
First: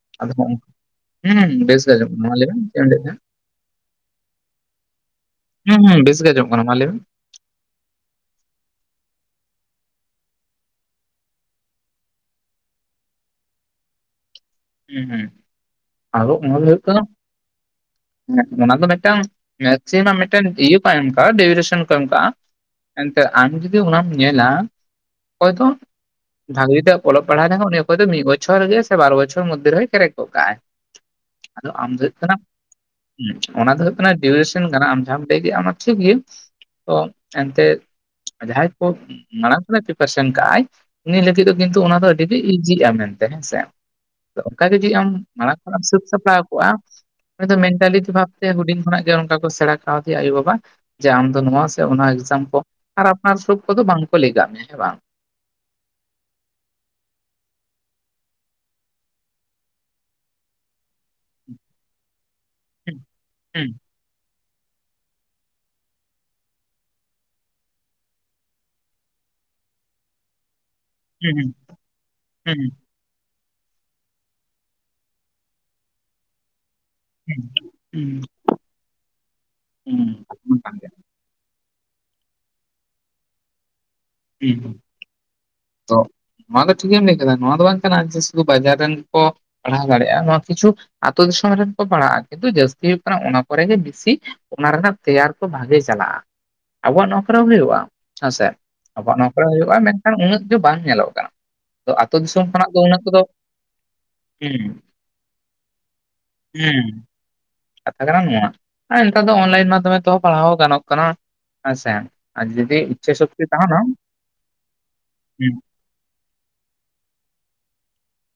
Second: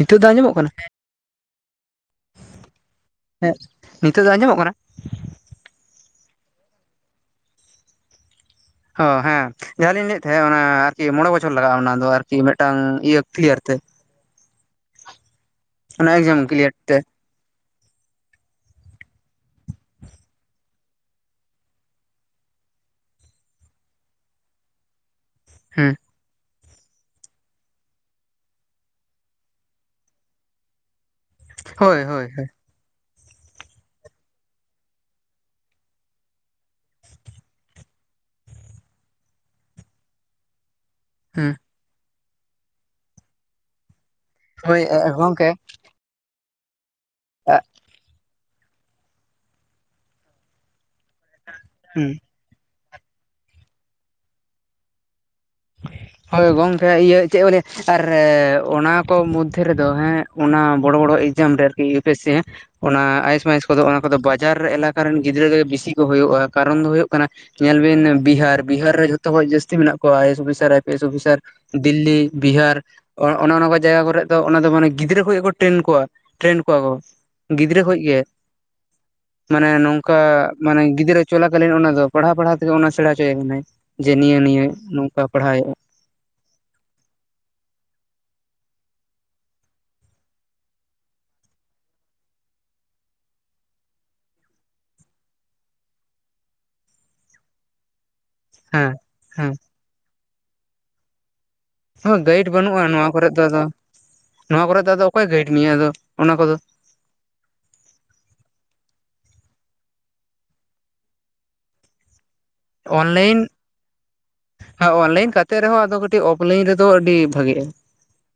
ᱱᱤᱛᱚᱜ ᱫᱚ ᱟᱫᱚ ᱟᱸᱡᱚᱢᱚᱜ ᱠᱟᱱᱟ ᱦᱩᱸ ᱵᱮᱥ ᱱᱤᱛᱚᱜ ᱟᱡᱚᱢᱚᱜ ᱠᱟᱱᱟ ᱢᱟ ᱞᱟᱹᱭ ᱢᱮ ᱪᱮᱫ ᱮᱢ ᱞᱟᱹᱭ ᱮᱫ ᱛᱟᱦᱮᱸᱫ, ᱦᱮᱸ ᱱᱤᱛᱚᱜ ᱫᱚ ᱟᱸᱡᱚᱢᱚᱜ ᱠᱟᱱᱟ ᱦᱩᱸ ᱦᱩᱸ ᱵᱮᱥ ᱜᱮ ᱟᱡᱚᱢᱚᱜ ᱠᱟᱱᱟ ᱢᱟ ᱞᱟᱹᱭ ᱢᱮ ᱦᱚ ᱦᱮᱸ ᱡᱟᱦᱟᱸ ᱞᱤᱧ ᱞᱟᱹᱭᱮᱫ ᱛᱟᱦᱮᱸᱫ ᱚᱱᱟ ᱟᱨᱠᱤ ᱢᱚᱬᱮ ᱵᱚᱪᱷᱚᱨ ᱞᱟᱜᱟᱜᱼᱟ ᱚᱱᱟ ᱫᱚ ᱟᱨᱠᱤ ᱢᱤᱫᱴᱟᱝ ᱤᱭᱟᱹ ᱠᱞᱤᱭᱟᱨ ᱛᱮ᱾ ᱦᱩᱸ ᱦᱩᱸ ᱟᱫᱚ ᱮᱠᱡᱟᱢ ᱚᱱᱟ ᱫᱚ ᱠᱞᱤᱭᱟᱨ ᱦᱩᱭᱩᱜ ᱛᱮ ᱠᱟᱱᱟ ᱚᱱᱟ ᱫᱚ ᱢᱤᱫᱴᱟᱝ ᱢᱮᱠᱥᱤᱢᱟᱢ ᱢᱤᱫᱴᱟᱝ ᱠᱚ ᱮᱢ ᱟᱠᱟᱜᱼᱟ ᱰᱮᱩᱨᱮᱥᱚᱱ ᱠᱚ ᱮᱢ ᱟᱠᱟᱜᱼᱟ ᱮᱱᱛᱮᱜ ᱟᱢ ᱡᱩᱫᱤ ᱚᱱᱟᱢ ᱧᱮᱞᱟ ᱦᱚᱭᱛᱚ ᱦᱩᱸ ᱵᱷᱟᱜᱤ ᱡᱩᱫᱤ ᱚᱞᱚᱜ ᱯᱟᱲᱦᱟᱣ ᱫ ᱩᱱᱤ ᱚᱭᱛ ᱫᱚ ᱢᱤᱫ ᱵᱪᱷᱚᱨ ᱜᱮ ᱥᱮ ᱵᱟᱨ ᱵᱚᱪᱷᱚᱨ ᱢᱚᱫᱽᱫᱷᱮ ᱨᱮᱭ ᱠᱮᱨᱮᱠᱚᱜ ᱠᱟᱜᱼ ᱟᱭ ᱟᱫᱚ ᱟᱢ ᱦᱳᱭ ᱫᱚ ᱦᱩᱭᱩᱜ ᱦᱳᱭ ᱠᱟᱱᱟᱢ ᱦᱳᱭ ᱦᱸ ᱚᱱᱟ ᱫᱚ ᱦᱳᱭᱩᱜ ᱠᱟᱱᱟ ᱰᱤᱭᱩᱨᱮᱥᱚᱱ ᱠᱟᱱᱟ ᱟᱢ ᱡᱟᱦᱟᱢ ᱟᱢ ᱞᱟᱹᱭ ᱫᱮ ᱟᱢ ᱴᱷᱤᱠ ᱜᱤ ᱛᱚ ᱮᱱᱛᱮᱡ ᱡᱟᱦᱟᱸᱭ ᱠᱚ ᱢᱟᱲᱟᱝ ᱠᱷᱚᱱᱟᱜ ᱯᱨᱤᱯᱟᱨᱮᱥᱚᱱ ᱠᱟᱜᱼ ᱟᱭ ᱩᱱᱤ ᱞᱟᱹᱜᱤᱫ ᱫᱚ ᱠᱤᱱᱛᱩ ᱚᱱᱟ ᱫᱚ ᱟᱹᱰᱤ ᱤᱡᱤᱜᱼᱟ ᱢᱮᱱᱛᱮ ᱦᱮᱸᱥᱮ ᱚᱱᱠᱟ ᱦᱳᱭ ᱡᱩᱫᱤ ᱟᱢ ᱜᱚᱝᱠᱮ ᱢᱟᱲᱟᱝ ᱠᱷᱚᱱᱟᱜ ᱮᱢ ᱥᱟᱹᱛ ᱥᱟᱯᱲᱟᱣ ᱠᱚᱜ-ᱟ ᱩᱱ ᱫᱚ ᱢᱮᱱᱴᱟᱞᱤ ᱡᱷᱟᱵ ᱡᱮ ᱦᱩᱰᱤᱧ ᱠᱷᱚᱱᱟᱜ ᱜᱮ ᱚᱱᱠᱟ ᱠᱚ ᱥᱮᱬᱟ ᱠᱟᱣᱫᱤᱭᱟ ᱟᱭᱳ ᱵᱟᱵᱟ ᱡᱮ ᱟᱢ ᱫᱚ ᱱᱚᱣᱟ ᱥᱮ ᱚᱱᱟ ᱮᱠᱡᱟᱢ ᱠᱚ ᱟᱨ ᱟᱯᱱᱟᱨ ᱥᱩᱵ ᱠᱚᱫᱚ ᱵᱟᱝ ᱠᱚ ᱞᱟᱹᱜ ᱠᱟᱜ ᱢᱮᱭᱟ ᱦᱮᱸ ᱵᱟᱝ ᱦᱳᱭ ᱜᱚᱝᱠᱮ ᱤᱭᱟᱹ ᱪᱮᱫ ᱠᱚ ᱞᱟᱹᱭᱟ ᱟᱨ ᱚᱱᱟ ᱠᱚ ᱢᱚᱫᱽᱫᱷᱮ ᱨᱮᱫᱚ ᱦᱮᱸ ᱚᱱᱟ ᱵᱚᱲᱚ ᱵᱚᱲᱚ ᱮᱠᱡᱟᱢ ᱨᱮ ᱟᱨᱠᱤ ᱤᱭᱩ ᱯᱤ ᱮᱥ ᱥᱤ ᱦᱩᱸ ᱚᱱᱟ ᱟᱭᱮᱥ ᱢᱟᱭᱮᱥ ᱦᱩᱸ ᱠᱚᱫᱚ ᱚᱱᱟ ᱠᱚᱫᱚ ᱵᱟᱡᱟᱨ ᱮᱞᱟᱠᱟ ᱨᱮᱱ ᱜᱤᱫᱽᱨᱟᱹ ᱜᱮ ᱵᱤᱥᱤ ᱠᱚ ᱦᱩᱭᱩᱜᱼᱟ ᱠᱟᱨᱚᱱ ᱫᱚ ᱦᱩᱭᱩᱜ ᱠᱟᱱᱟ ᱧᱮᱞᱵᱤᱱ ᱵᱤᱦᱟᱨ ᱵᱤᱦᱟᱨ ᱨᱮ ᱡᱷᱚᱛᱚᱠᱷᱚᱡ ᱡᱟᱹᱥᱛᱤ ᱢᱮᱱᱟᱜ ᱠᱚᱣᱟ [unintelligible] ᱟᱭ P S officer I P S officer ᱦᱩᱸ ᱫᱤᱞᱞᱤ ᱦᱩᱸ ᱵᱤᱦᱟᱨ ᱚᱱᱮ ᱚᱱᱟ ᱠᱟ ᱡᱟᱭᱜᱟ ᱠᱚᱨᱮ ᱫᱚ ᱚᱱᱟᱫᱚ ᱢᱟᱱᱮ ᱜᱤᱫᱽᱨᱟᱹ ᱠᱚᱡ ᱠᱚ ᱴᱨᱮᱱ ᱠᱚᱣᱟ ᱴᱨᱮᱱ ᱠᱚᱣᱟ ᱠᱚ ᱦᱩᱸ ᱜᱤᱫᱽᱨᱟᱹ ᱠᱷᱚᱡ ᱦᱩᱸ ᱜᱮ ᱢᱟᱱᱮ ᱦᱩᱸ ᱱᱚᱝᱠᱟ ᱦᱩᱸ ᱠᱟᱱ ᱢᱟᱱᱮ ᱜᱮᱭᱟ ᱜᱤᱫᱽᱨᱟᱹ ᱪᱚᱞᱟᱠᱟᱞᱤᱱ ᱚᱱᱟ ᱫᱚ ᱯᱟᱲᱦᱟᱣ ᱯᱟᱲᱦᱟᱣ ᱛᱮᱜᱮ ᱚᱱᱟ ᱥᱮᱬᱟ ᱟᱪᱚᱭᱮ ᱠᱟᱱᱟᱭ ᱡᱮ ᱱᱤᱭᱟᱹ ᱦᱩᱸ ᱱᱤᱭᱟᱹ ᱦᱩᱸ ᱱᱚᱝᱠᱟ ᱯᱟᱲᱦᱟᱣ ᱦᱩᱭᱩᱼᱟ ᱛᱚ ᱱᱚᱣᱟ ᱫᱚ ᱴᱷᱤᱠᱮᱢ ᱞᱟᱹᱭ ᱠᱮᱫᱟ ᱱᱚᱣᱟ ᱫᱚ ᱵᱟᱝ ᱠᱟᱱᱟ ᱥᱩᱫᱷᱩ ᱵᱟᱡᱟᱨ ᱨᱮᱱ ᱠᱚ ᱯᱟᱲᱦᱟᱣ ᱫᱟᱲᱮᱭᱟᱜᱼᱟ ᱱᱚᱣᱟ ᱠᱤᱪᱷᱩ ᱟ ᱟᱛᱩ ᱫᱤᱥᱚᱢ ᱨᱮᱱ ᱠᱚ ᱯᱟᱲᱦᱟᱜᱼᱟ ᱠᱤᱱᱛᱩ ᱡᱟᱹᱥᱛᱤ ᱦᱩᱭᱩᱜ ᱠᱟᱱᱟ ᱚᱱᱟ ᱠᱚᱨᱮ ᱜᱮ ᱵᱮᱥᱤ ᱚᱱᱟ ᱨᱮᱱᱟᱜ ᱛᱮᱭᱟᱨ ᱠᱚ ᱵᱷᱟᱜᱮ ᱪᱟᱞᱟᱜᱼᱟ ᱟᱵᱚᱣᱟᱜ ᱱᱚᱣᱨᱮ ᱦᱚᱸ ᱦᱩᱭᱩᱜᱼᱟ ᱦᱮᱸᱥᱮ ᱦᱮᱸ ᱟᱵᱚᱣᱟᱜ ᱱᱚᱣᱟ ᱠᱚᱨᱮ ᱦᱮᱸ ᱦᱚᱸ ᱦᱩᱭᱩᱜᱼᱟ ᱢᱮᱱᱠᱷᱟᱱ ᱩᱱᱟᱹᱜ ᱫᱚ ᱵᱟᱝ ᱧᱮᱞᱚᱜ ᱠᱟᱱᱟ ᱛᱚ ᱦ ᱟᱛᱳ ᱫᱤᱥᱚᱢ ᱜᱟᱹᱭᱤᱰ ᱠᱷᱚᱱᱟᱜ ᱫᱚ ᱵᱟᱹᱱᱩᱜᱼᱟ ᱩᱱᱟᱹᱜ ᱱᱚᱣᱟ ᱠᱚᱫᱚ ᱠᱚᱨᱮ ᱫᱚ ᱟᱫᱚ ᱦᱩᱸ ᱱᱚᱣᱟ ᱠᱚᱨᱮ ᱫᱚ ᱟᱫᱚ ᱚᱠᱚᱭᱮ ᱜᱟᱹᱭᱤᱰ ᱢᱮᱭᱟ ᱟᱫᱚ ᱚᱱᱟ ᱠᱚᱫᱚ ᱦᱮᱸ ᱠᱟᱛᱷᱟ ᱠᱟᱱᱟ ᱱᱚᱣᱟ ᱟᱨ ᱱᱮᱛᱟᱨ ᱫᱚ ᱚᱱᱞᱟᱭᱤᱱ ᱢᱟᱫᱷᱚᱢᱮᱛᱚ ᱯᱟᱲᱦᱟᱣ ᱜᱟᱱᱚᱜ ᱠᱟᱱᱟ ᱦᱮᱸᱥᱮ᱾ ᱟᱨ ᱡᱩᱫᱤ ᱤᱪᱪᱷᱟᱹ ᱚᱱᱞᱟᱭᱤᱱ ᱥᱚᱠᱛᱤ ᱛᱟᱦᱮᱱᱟ ᱦᱮᱸ ᱚᱱᱞᱟᱭᱤᱱ ᱦᱩᱸ ᱠᱟᱛᱮᱜ ᱨᱮᱦᱚᱸ ᱟᱫᱠᱟᱹ ᱠᱟᱴᱤᱡ ᱚᱯ ᱞᱟᱹᱭᱤᱱ ᱨᱮᱫᱚ ᱟᱹᱰᱤ ᱵᱷᱟᱹᱜᱤᱜᱼᱟ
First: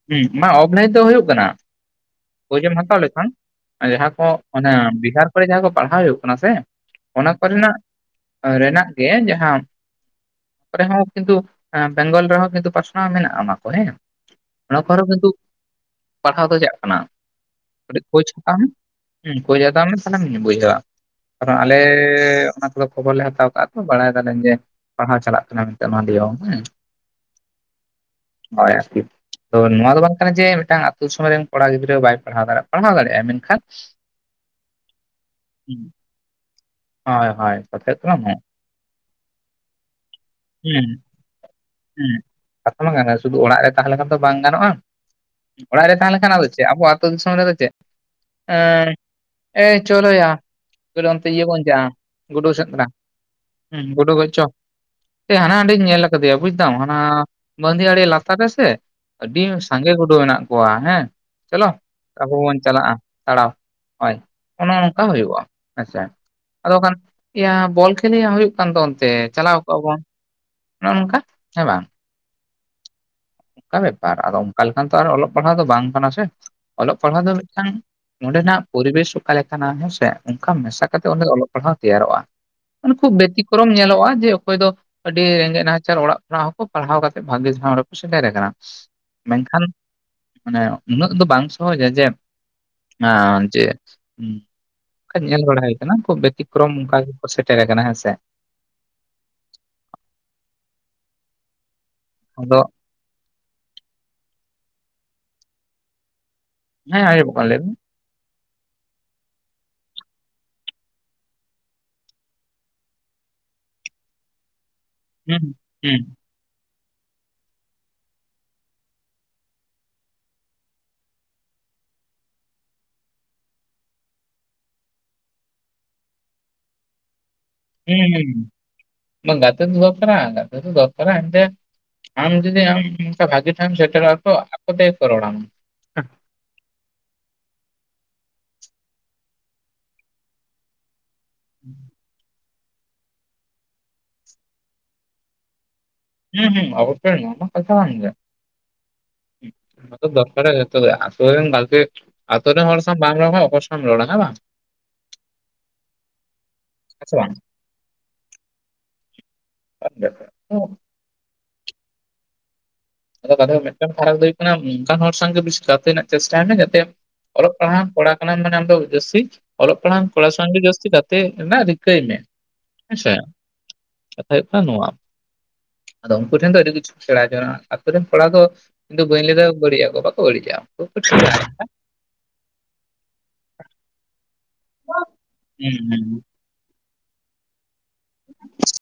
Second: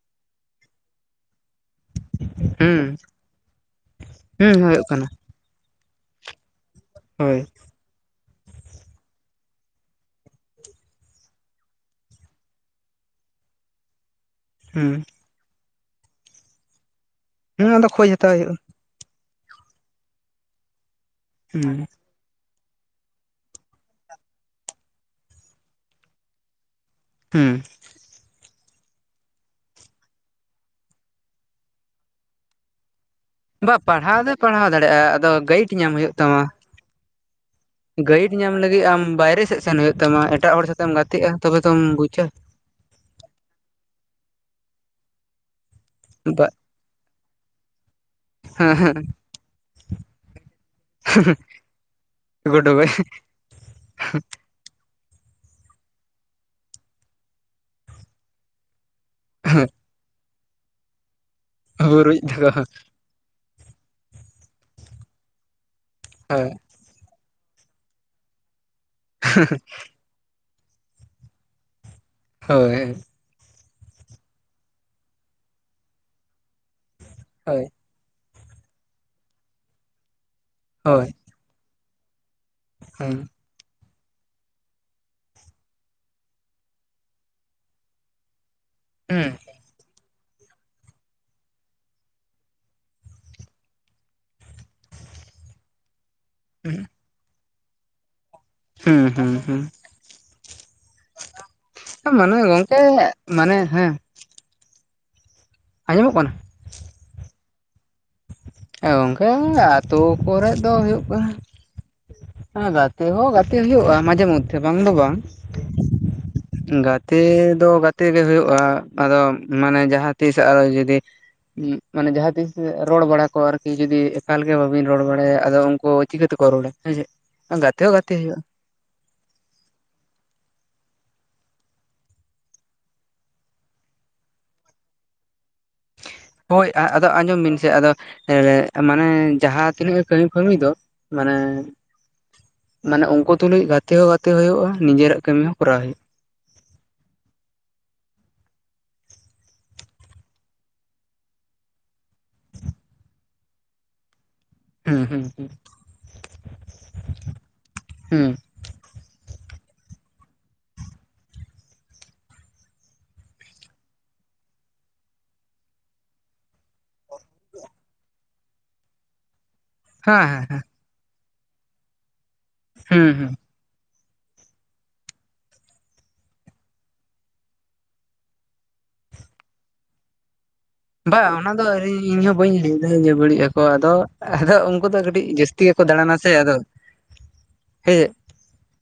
ᱦᱩᱸ ᱢᱟ ᱚᱯᱷᱞᱟᱹᱭᱤᱱ ᱛᱮ ᱦᱩᱭᱩᱜ ᱠᱟᱱᱟ ᱠᱳᱡᱮᱢ ᱦᱩᱸ ᱦᱟᱛᱟᱣ ᱞᱮᱠᱷᱟᱱ ᱡᱟᱦᱟᱸ ᱠᱚ ᱦᱩᱸ ᱦᱩᱭᱩᱜ ᱠᱟᱱᱟ ᱵᱤᱦᱟᱨ ᱠᱚ ᱡᱟᱦᱟᱸ ᱠᱚ ᱯᱟᱲᱦᱟᱣ ᱦᱩᱭᱩᱜ ᱠᱟᱱᱟ ᱥᱮ ᱚᱱᱟ ᱦᱳᱭ ᱠᱚᱨᱮᱱᱟᱜ ᱨᱮᱱᱟᱜ ᱜᱮ ᱡᱟᱦᱟᱸ ᱠᱚᱨᱮᱦᱚ ᱠᱤᱱᱛᱩ ᱵᱮᱝᱜᱚᱞ ᱨᱮᱦᱚᱸ ᱠᱤᱱᱛᱩ ᱯᱟᱥᱱᱟᱣ ᱢᱮᱱᱟᱜᱼᱟ ᱚᱱᱟ ᱠᱚ ᱦᱮᱸ ᱚᱱᱟ ᱦᱩᱸ ᱠᱚᱨᱮᱦᱚᱸ ᱠᱤᱱᱛᱩ ᱯᱟᱲᱦᱟᱣ ᱫᱚ ᱪᱟᱜ ᱠᱟᱱᱟ ᱦᱩᱸ ᱟᱫᱚ ᱠᱟᱹᱴᱤᱡ ᱠᱷᱚᱡ ᱠᱷᱳᱪ ᱦᱟᱛᱟᱣ ᱦᱩᱭᱩᱜᱼᱟ ᱢᱮ ᱡᱷᱳᱡ ᱦᱟᱛᱟᱣ ᱢᱮ ᱛᱟᱦᱞᱮᱢ ᱵᱩᱡᱷᱮᱻᱟ ᱠᱟᱨᱚᱱ ᱟᱞᱮ ᱦᱩᱸ ᱚᱱᱟ ᱠᱷᱚᱵᱚᱨ ᱞᱮ ᱦᱟᱛᱟᱣ ᱠᱟᱜᱼᱟ ᱛᱚ ᱵᱟᱲᱟᱭ ᱫᱟᱞᱮᱧ ᱡᱮ ᱯᱟᱲᱦᱟᱣ ᱪᱟᱞᱟᱜ ᱠᱟᱱᱟ ᱢᱮᱱᱛᱮ ᱱᱚᱣᱟ ᱫᱤᱭᱮ ᱦᱚ ᱦᱩᱸ ᱦᱩᱸ ᱦᱳᱭ ᱟᱨᱠᱤ ᱛᱚ ᱱᱚᱣᱟ ᱫᱚ ᱵᱟᱝ ᱠᱟᱱᱟ ᱡᱮ ᱢᱤᱫᱴᱟᱝ ᱟᱛᱩ ᱥᱚᱢᱚᱭ ᱨᱮᱱ ᱠᱚᱲᱟ ᱜᱤᱫᱽᱨᱟᱹ ᱵᱟᱭ ᱯᱟᱲᱦᱟᱣ ᱫᱟᱲᱮᱭᱟ ᱯᱟᱲᱦᱟᱣᱜ ᱫᱟᱲᱮᱟᱭ ᱢᱮᱱ ᱵᱟ ᱯᱟᱲᱦᱟᱣ ᱫᱚᱭ ᱯᱟᱲᱦᱟᱣ ᱫᱟᱲᱮᱭᱟᱜᱼᱟ ᱟᱫᱚ ᱜᱟᱹᱭᱤᱴ ᱦᱩᱸ ᱧᱟᱢ ᱦᱩᱭᱩᱜ ᱛᱟᱢᱟ ᱦᱳᱭ ᱦᱳᱭ ᱠᱟᱛᱷᱟ ᱦᱩᱭᱩᱜ ᱠᱟᱱᱟ ᱱᱚᱣᱟ ᱜᱟᱹᱭᱤᱰ ᱧᱟᱢ ᱞᱟᱹᱜᱤᱫ ᱟᱢ ᱵᱟᱭᱨᱮ ᱥᱮᱫ ᱥᱮᱱ ᱦᱩᱭᱩᱜ ᱛᱟᱢᱟ ᱮᱴᱟᱜ ᱦᱚᱲ ᱦᱩᱸ ᱥᱟᱛᱮ ᱮᱢ ᱜᱟᱛᱮᱜᱼᱟ ᱛᱚᱵᱮ ᱛᱚᱢ ᱦᱩᱸ ᱵᱩᱪᱟ ᱠᱟᱛᱷᱟ ᱢᱟ ᱜᱟᱱᱚᱼ ᱥᱩᱫᱷᱩ ᱚᱲᱟᱜ ᱨᱮ ᱛᱟᱦᱮᱸᱞᱮᱠᱷᱟᱱ ᱫᱚ ᱵᱟᱝ ᱜᱟᱱᱚᱜᱼᱟ ᱚᱲᱟᱜ ᱨᱮ ᱛᱟᱦᱮᱸᱞᱮᱠᱷᱟᱱ ᱟᱫᱚ ᱵᱟ ᱪᱮᱫ ᱟᱵᱚᱣᱟᱜ ᱟᱹᱛᱩ ᱫᱤᱥᱚᱢ ᱨᱮᱫᱚ ᱪᱮᱫ [unintelligible] ᱦᱮᱸ ᱦᱮᱸ ᱮᱸ ᱪᱚᱞᱚᱭᱟ ᱚᱱᱛᱮ ᱤᱭᱟᱹ ᱵᱚᱱ ᱪᱟ ᱟ ᱜᱩᱰᱩ ᱥᱮᱸᱫᱨᱟ ᱦᱮᱸ ᱜᱳᱰᱳ ᱜᱚᱡ ᱪᱚ ᱦᱟᱱᱟ ᱦᱟᱸᱰᱮᱧ ᱧᱮᱞ ᱠᱟᱫᱮᱭᱟ ᱵᱩᱡᱫᱟᱢ ᱦᱟᱱᱟ ᱵᱟᱺᱫᱷᱤ ᱟᱲᱮ ᱞᱟᱛᱟᱨ ᱨᱮᱥᱮ ᱟᱹᱰᱤ ᱥᱟᱸᱜᱮ ᱜᱩᱰᱩ ᱢᱮᱱᱟᱜ ᱠᱚᱣᱟ ᱦᱮᱸ ᱪᱚᱞᱚ ᱵᱩᱨᱩᱡ ᱟᱵᱚ ᱫᱚ ᱵᱚᱱ ᱪᱟᱞᱟᱜᱼᱟ ᱛᱟᱲᱟᱣ ᱦᱳᱭ ᱚᱱᱮ ᱚᱱᱠᱟ ᱦᱩᱭᱩᱜᱼᱟ ᱦᱮᱸᱥᱮ [inaudible] ᱟᱫᱚ ᱠᱷᱟᱱ ᱮᱭᱟᱹ ᱵᱚᱞ ᱠᱷᱮᱞ ᱭᱟ ᱦᱩᱭᱩᱜ ᱠᱟᱱ ᱫᱚ ᱚᱱᱛᱮ ᱪᱟᱞᱟᱣ ᱠᱚᱜᱼᱟ ᱵᱚᱱ ᱱᱚᱜ ᱱᱚᱝᱠᱟ ᱦᱮᱸ ᱵᱟᱝ ᱦᱳᱭ ᱚᱱᱠᱟ ᱵᱮᱯᱟᱨ ᱟᱫᱚ ᱚᱱᱠᱟ ᱞᱮᱠᱷᱟᱱ ᱛᱚ ᱚᱞᱚᱜ ᱯᱟᱲᱦᱟᱜ ᱫᱚ ᱵᱟᱝ ᱠᱟᱱᱟ ᱥᱮ ᱚᱞᱚᱜ ᱯᱟᱲᱦᱟᱜ ᱫᱚ ᱦᱳᱭ ᱢᱤᱫᱴᱟᱝ ᱚᱸᱰᱮᱱᱟᱜ ᱯᱚᱨᱤᱵᱮᱥ ᱚᱠᱟ ᱞᱮᱠᱟᱱᱟ ᱦᱮᱸᱥᱮ ᱚᱱᱠᱟ ᱢᱮᱥᱟ ᱠᱟᱛᱮ ᱦᱳᱭ ᱚᱸᱰᱮ ᱚᱞᱚᱜ ᱯᱟᱲᱦᱟᱣ ᱛᱮᱭᱟᱨᱚᱜᱼᱟ᱾ ᱩᱱᱠᱩ ᱦᱩᱸ ᱵᱮᱛᱤᱠ ᱠᱚᱨᱚᱢ ᱧᱮᱞᱚᱜᱼᱟ ᱡᱮ ᱚᱠᱚᱭ ᱫᱚ ᱟᱹᱰᱤ ᱨᱮᱸᱜᱮᱡ ᱱᱟᱪᱟᱨ ᱚᱲᱟᱜ ᱠᱷᱚᱱᱟᱜ ᱦᱚᱸᱠᱚ ᱯᱟᱲᱦᱟᱣ ᱠᱟᱛᱮ ᱵᱷᱟᱜᱤ ᱴᱷᱟᱶ ᱨᱮ ᱥᱮᱴᱮᱨᱟ ᱠᱟᱱᱟ ᱢᱮᱱᱠᱷᱟᱱ ᱢᱟᱱᱮ ᱩᱱᱟᱹᱜ ᱫᱚ ᱵᱟᱝ ᱥᱚᱦᱚᱡᱟ ᱡᱮ ᱦᱟᱸ ᱡᱮ ᱧᱮᱞ ᱵᱟᱲᱟ ᱦᱩᱭ ᱠᱟᱱᱟ ᱠᱷᱩᱵ ᱵᱮᱛᱤ ᱯᱷᱨᱚᱢ ᱚᱱᱠᱟ ᱜᱮᱠᱚ ᱥᱮᱴᱮᱨᱟ ᱟᱠᱟᱱᱟ ᱦᱮᱸ ᱥᱮ, ᱦᱩᱸ ᱦᱩᱸ ᱦᱩᱸ ᱢᱟᱱᱮ ᱟᱫᱚ ᱜᱚᱢᱠᱮ ᱢᱟᱱᱮ ᱦᱮᱸ ᱟᱸᱡᱚᱢᱚᱜ ᱠᱟᱱᱟ? ᱦᱮᱸ ᱟᱨᱮ ᱵᱚᱠᱚᱧ ᱞᱟᱹᱭ ᱢᱮ ᱦᱮᱸ ᱜᱚᱝᱠᱮ ᱟᱛᱳ ᱠᱚᱨᱮ ᱫᱚ ᱦᱩᱭᱩᱜ ᱠᱟᱱᱟ ᱦᱮᱸ ᱜᱟᱛᱮ ᱦᱚᱸ ᱜᱟᱛᱮ ᱦᱩᱭᱩᱜᱼᱟ ᱢᱟᱡᱷᱮ ᱢᱚᱫᱽᱫᱷᱮ ᱵᱟᱝ ᱫᱚ ᱵᱟᱝ᱾ ᱦᱩᱸ ᱦᱩᱸ ᱜᱟᱛᱮ ᱫᱚ ᱜᱟᱛᱮ ᱜᱮ ᱦᱳᱭᱳᱜᱼᱟ ᱟᱫᱚ ᱢᱟᱱᱮ ᱡᱟᱦᱟᱸ ᱛᱤᱥ ᱟᱨᱚ ᱡᱩᱫᱤ ᱢᱟᱱᱮ ᱡᱟᱦᱟᱸ ᱛᱤᱥ ᱨᱚᱲ ᱵᱟᱲᱟ ᱠᱚ ᱟᱨᱠᱤ ᱡᱩᱫᱤ ᱮᱠᱟᱞ ᱜᱮ ᱵᱟᱹᱵᱤᱱ ᱨᱚᱲ ᱵᱟᱲᱟᱭᱟ ᱟᱫᱚ ᱩᱱᱠᱩ ᱪᱤᱠᱟᱹ ᱛᱮᱠᱚ ᱨᱚᱲᱟ ᱦᱮᱸ ᱡᱮ ᱦᱩᱸ ᱦᱩᱸ ᱵᱟᱝ ᱜᱟᱛᱮ ᱫᱚ ᱫᱚᱨᱠᱟᱨᱟ ᱜᱟᱛᱮ ᱫᱚᱨᱠᱟᱨᱟ ᱮᱱᱛᱮ ᱟᱢ ᱡᱫᱤ ᱟᱢ ᱚᱱᱠᱟ ᱵᱷᱟᱹᱜᱤ ᱴᱷᱟᱣ ᱮᱢ ᱥᱮᱴᱮᱨᱟ ᱛᱚ ᱟᱠᱚ ᱛᱮᱜᱮ ᱠᱚ ᱨᱚᱲᱟᱢᱟ ᱦᱳᱭ ᱟᱫᱚ ᱟᱸᱡᱚᱢ ᱵᱤᱱ ᱥᱮ ᱟᱫᱚ ᱦᱮ [inaudible] ᱢᱟᱱᱮ ᱡᱟᱦᱟᱸ ᱛᱤᱱᱟᱹᱜ ᱜᱮ ᱠᱟᱹᱢᱤ ᱠᱟᱹᱢᱤ ᱫᱚ ᱢᱟᱱᱮ ᱢᱟᱱᱮ ᱩᱱᱠᱩ ᱛᱩᱞᱩᱡ ᱜᱟᱛᱮ ᱦᱚᱸ ᱜᱟᱛᱮ ᱦᱳᱭᱩᱜᱼᱟ ᱱᱤᱡᱮᱨᱟᱜ ᱠᱟᱹᱢᱤ ᱦᱚᱸ ᱠᱚᱨᱟᱣ ᱦᱳᱭᱩᱜᱼᱟ᱾ ᱦᱩᱸ ᱦᱩᱸ ᱚᱵᱚᱥᱳᱭ ᱱᱚᱣᱟ ᱦᱚᱸ ᱠᱟᱛᱷᱟ ᱠᱟᱱ ᱜᱮᱭᱟ᱾ ᱟᱫᱚ ᱫᱚᱨᱠᱟᱨᱚᱜᱼᱟ ᱡᱷᱚᱛᱚ ᱜᱮ ᱟᱛᱳ ᱨᱮᱱ ᱜᱟᱛᱮ ᱟᱛᱳ ᱨᱮᱱ ᱦᱚᱲ ᱥᱟᱣ ᱵᱟᱢ ᱨᱚᱲᱢᱟ ᱚᱠᱚᱭ ᱥᱚᱣᱮᱢ ᱨᱚᱲᱟ ᱦᱮᱸ ᱵᱟᱝ ᱦᱮᱸ ᱦᱩᱸ ᱦᱩᱸ ᱦᱮᱸ ᱥᱮ ᱵᱟᱝ ᱦᱩᱸ ᱦᱮᱸ ᱟ [inaudible] ᱟᱫᱚ ᱠᱟᱛᱷᱟ ᱫᱚ ᱢᱤᱫᱴᱟᱝ ᱯᱷᱟᱨᱟᱠ ᱫᱚ ᱦᱩᱭᱩᱜ ᱠᱟᱱᱟ ᱚᱱᱠᱟᱱ ᱦᱚᱲ ᱥᱟᱶᱜᱮ ᱵᱮᱥᱤ ᱜᱟᱛᱮ ᱨᱮᱱᱟᱜ ᱪᱮᱥᱴᱟᱭ ᱢᱮ ᱡᱟᱛᱮ ᱚᱞᱚᱜ ᱯᱟᱲᱦᱟᱣ ᱠᱚᱲᱟ ᱠᱟᱱᱟᱢ ᱢᱟᱱᱮ ᱟᱢ ᱫᱚ ᱡᱟᱹᱥᱛᱤ ᱚᱞᱚᱜ ᱯᱟᱲᱦᱟᱣᱟᱱ ᱠᱚᱲᱟ ᱦᱮᱸ ᱥᱚᱝᱜᱮ ᱦᱮᱸ ᱡᱟᱹᱥᱛᱤ ᱜᱟᱛᱮ ᱨᱮᱱᱟᱜ ᱨᱤᱠᱟᱹᱭ ᱢᱮ ᱦᱮᱸᱥᱮ᱾ ᱦᱩᱸ ᱦᱩᱸ ᱠᱟᱛᱷᱟ ᱦᱩᱭᱩᱜ ᱠᱟᱱᱟ ᱱᱚᱣᱟ ᱟᱫᱚ ᱩᱱᱠᱩ ᱴᱷᱮᱱ ᱫᱚ ᱟᱹᱰᱤ ᱠᱤᱪᱷᱩᱢ ᱥᱮᱬᱟ ᱡᱚᱱᱚᱜᱼᱟ ᱾ ᱟᱹᱛᱩ ᱨᱮᱱ ᱠᱚᱲᱟ ᱫᱚ ᱤᱧᱫᱚ ᱵᱟᱹᱧ ᱞᱟᱹᱭᱫᱟ ᱵᱟᱹᱲᱤᱡ ᱟᱠᱚ ᱵᱟᱠᱚ ᱵᱟᱹᱲᱤᱡᱼᱟ᱾ ᱠᱚ ᱵᱟ ᱴᱷᱤᱠᱟ ᱚᱱᱟ ᱫᱚ ᱤᱧᱦᱚ ᱵᱟᱹᱧ ᱞᱟᱹᱭ ᱫᱫᱟᱧ [inaudible] ᱵᱟᱹᱲᱤᱡ ᱟᱠᱚ ᱟᱫᱚ ᱟᱫᱚ ᱩᱱᱠᱩ ᱫᱚ ᱠᱟᱹᱴᱤᱡ ᱡᱟᱹᱥᱛᱤ ᱦᱩᱸ ᱜᱮᱠᱚ ᱦᱩᱸ ᱫᱟᱬᱟᱱᱟ ᱥᱮ ᱟᱫᱚ ᱦᱮᱸ᱾ [inaudible]